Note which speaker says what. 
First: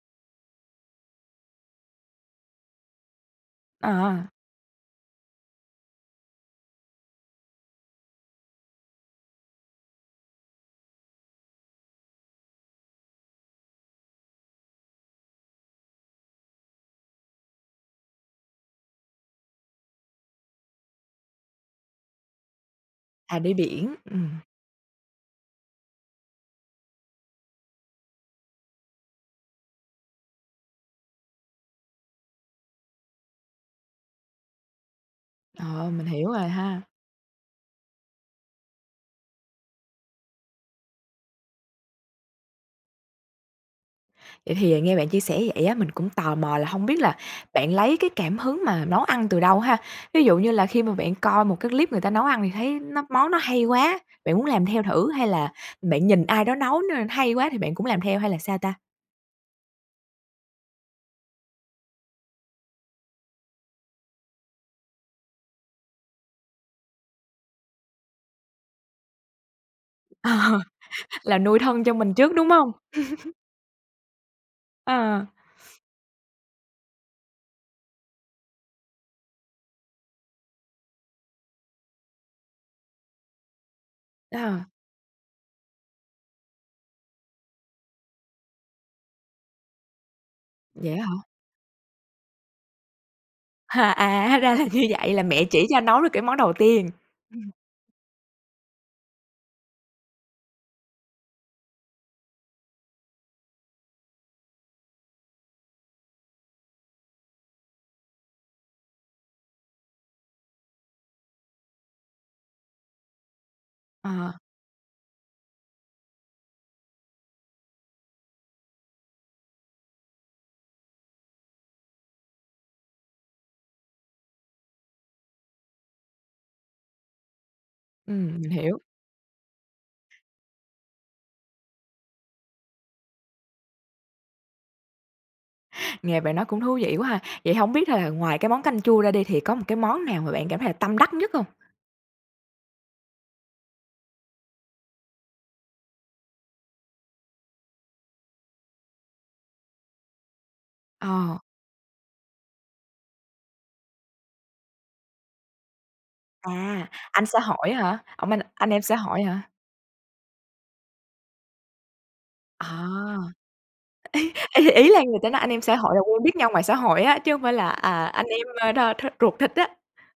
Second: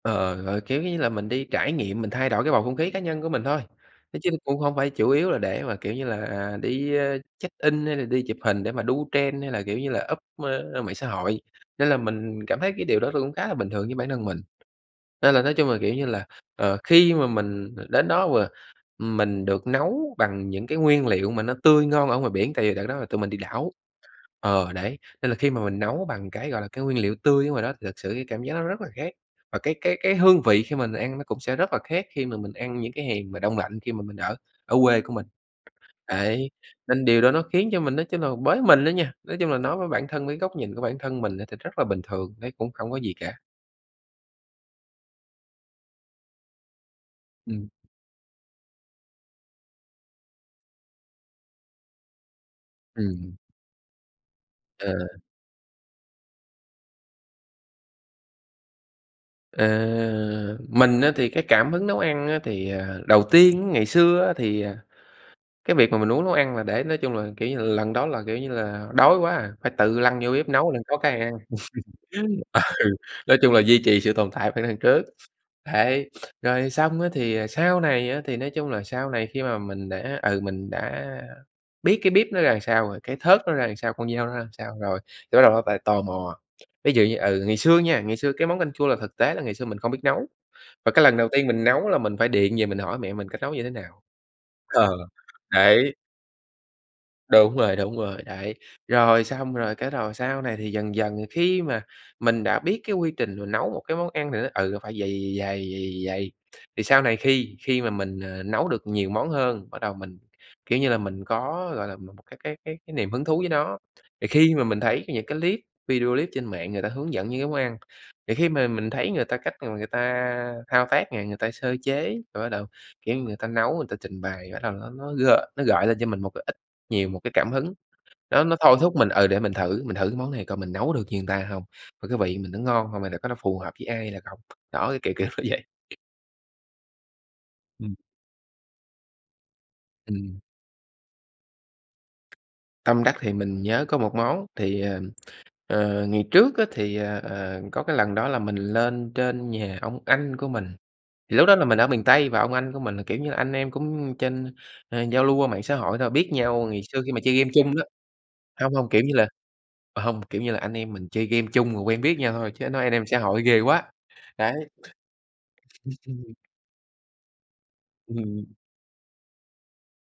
Speaker 1: Ờ, ờ, gọi, kiểu như là mình đi trải nghiệm, mình thay đổi cái bầu không khí cá nhân của mình thôi, nói chứ
Speaker 2: À.
Speaker 1: cũng hông phải chủ yếu là để mà, kiểu như là, à, đi, ơ, check in hay là đi chụp hình để mà đu trend hay là, kiểu như là, up mạng xã hội. Nên là mình cảm thấy cái điều đó tôi cũng khá là bình thường với bản thân mình. Nên là nói chung là, kiểu như là, ờ, khi mà mình đến đó và mình được nấu bằng những cái nguyên liệu mà nó tươi ngon ở ngoài biển tại vì đợt đó là tụi mình đi
Speaker 2: À, đi
Speaker 1: đảo
Speaker 2: biển, ừm.
Speaker 1: ờ, đấy, nên là khi mà mình nấu bằng cái, gọi là, cái nguyên liệu tươi ở ngoài đó thì thực sự cái cảm giác nó rất là khác. Và cái cái cái hương vị khi mình ăn nó cũng sẽ rất là khác khi mà mình ăn những cái hàng mà đông lạnh, khi mà mình ở ở quê của mình.
Speaker 2: Ờ, mình hiểu rồi
Speaker 1: Ấy,
Speaker 2: ha.
Speaker 1: nên điều đó nó khiến cho mình nói chung là, bới mình á nha nói chung là nói với bản thân với góc nhìn của bản thân mình á thì rất là bình thường, thấy cũng hổng có gì cả.
Speaker 2: Vậy thì nghe bạn chia sẻ vậy á, mình cũng tò mò là hông biết là
Speaker 1: Ừm.
Speaker 2: bạn lấy cái cảm hứng mà nấu ăn từ đâu ha? Ví dụ như là khi mà bạn coi một cái clip người ta nấu ăn thì thấy nó
Speaker 1: Ừm.
Speaker 2: món nó hay quá, bạn muốn làm theo
Speaker 1: Ờ.
Speaker 2: thử hay là bạn nhìn ai đó nấu n hay quá thì bạn cũng làm theo, hay là sao ta?
Speaker 1: Ờ, mình á thì cái cảm hứng nấu ăn thì, ờ, đầu tiên, ngày xưa á thì, à, cái việc mà mình muốn nấu ăn là để nói chung là, kiểu như là, lần đó là, kiểu như là, đói quá à, phải tự lăn vô bếp
Speaker 2: Ờ,
Speaker 1: nấu đặng có cái ăn.
Speaker 2: là nuôi thân cho mình trước, đúng hông?
Speaker 1: Ừ, nói chung là duy trì sự tồn tại phải nấu ăn trước.
Speaker 2: Ờ.
Speaker 1: Đấy, rồi xong á thì sau này á, thì nói chung là sau này khi mà mình đã, ừ, mình đã biết cái bếp nó ra làm sao rồi, cái thớt nó ra làm sao, con dao nó ra
Speaker 2: À.
Speaker 1: sao rồi, thì bắt đầu nó lại tò mò. Ví dụ như, ừ, ngày xưa nha, ngày xưa cái món canh chua là thực tế là ngày xưa mình không biết nấu, và
Speaker 2: Vậy
Speaker 1: cái
Speaker 2: á
Speaker 1: lần
Speaker 2: hả?
Speaker 1: đầu tiên mình nấu là mình phải điện về mình hỏi mẹ mình cách nấu như thế nào.
Speaker 2: À, hóa ra là như
Speaker 1: Ờ,
Speaker 2: vậy! Là mẹ chỉ cho
Speaker 1: đấy!
Speaker 2: nấu được cái món đầu tiên?
Speaker 1: Đúng rồi, đúng rồi. Đấy, rồi xong, rồi cái đầu sau này thì dần dần khi mà mình đã biết cái quy trình rồi, nấu một cái món ăn thì nó, ừ, phải vầy, vầy, vầy, vầy, vầy, vầy, vầy, vầy. Thì sau này khi khi mà mình, ờ, nấu được nhiều món hơn, bắt đầu mình, kiểu như là, mình có, gọi là, một cái cái cái cái niềm hứng thú với nó. Thì
Speaker 2: Ờ.
Speaker 1: khi mà mình thấy những cái clip video clip trên mạng người ta hướng dẫn những cái món ăn, thì khi mà mình thấy người ta cách mà người ta thao tác này, người ta sơ chế rồi bắt đầu, kiểu như, người ta nấu, người ta trình bày, bắt đầu nó nó g nó gợi lên cho mình một cái ít nhiều một cái cảm hứng.
Speaker 2: Ừm,
Speaker 1: Đó,
Speaker 2: mình
Speaker 1: nó thôi
Speaker 2: hiểu.
Speaker 1: thúc mình ừ, để mình thử mình thử cái món này coi mình nấu được như người ta hông và cái vị mình nó ngon hông, hay là có nó phù hợp với ai hay là không. Đó, cái kiểu, kiểu nó vậy.
Speaker 2: Nghe bạn nói cũng thú vị quá ha. Vậy hổng biết
Speaker 1: Ừm.
Speaker 2: là ngoài cái món canh chua ra đi thì có một cái món nào mà
Speaker 1: Ừm.
Speaker 2: bạn cảm thấy là tâm đắc nhất hông?
Speaker 1: Tâm đắc thì mình nhớ có một món, thì, ừm, ờ, ngày trước á thì, ờ, ờ, có cái lần đó là mình lên trên nhà ông anh của mình. Thì
Speaker 2: Ờ.
Speaker 1: lúc đó là mình ở miền Tây và ông anh của mình là, kiểu như là, anh em cũng trên ờ, giao lưu qua mạng xã hội thôi, biết nhau ngày
Speaker 2: À,
Speaker 1: xưa khi mà
Speaker 2: anh
Speaker 1: chơi
Speaker 2: xã
Speaker 1: game
Speaker 2: hội
Speaker 1: chung
Speaker 2: á
Speaker 1: á
Speaker 2: hả? Ủa mà anh
Speaker 1: hông,
Speaker 2: em
Speaker 1: hông,
Speaker 2: xã
Speaker 1: kiểu như
Speaker 2: hội
Speaker 1: là
Speaker 2: hả?
Speaker 1: ờ, hông, kiểu như là anh em mình chơi game chung rồi quen biết nhau thôi.
Speaker 2: À,
Speaker 1: Chứ nói anh em xã hội ghê quá, đấy!
Speaker 2: ý ý ý là người ta nói anh em xã hội là quen biết nhau ngoài xã hội á, chứ hông phải là, à, anh
Speaker 1: Ừm.
Speaker 2: em đa th ruột thịt á.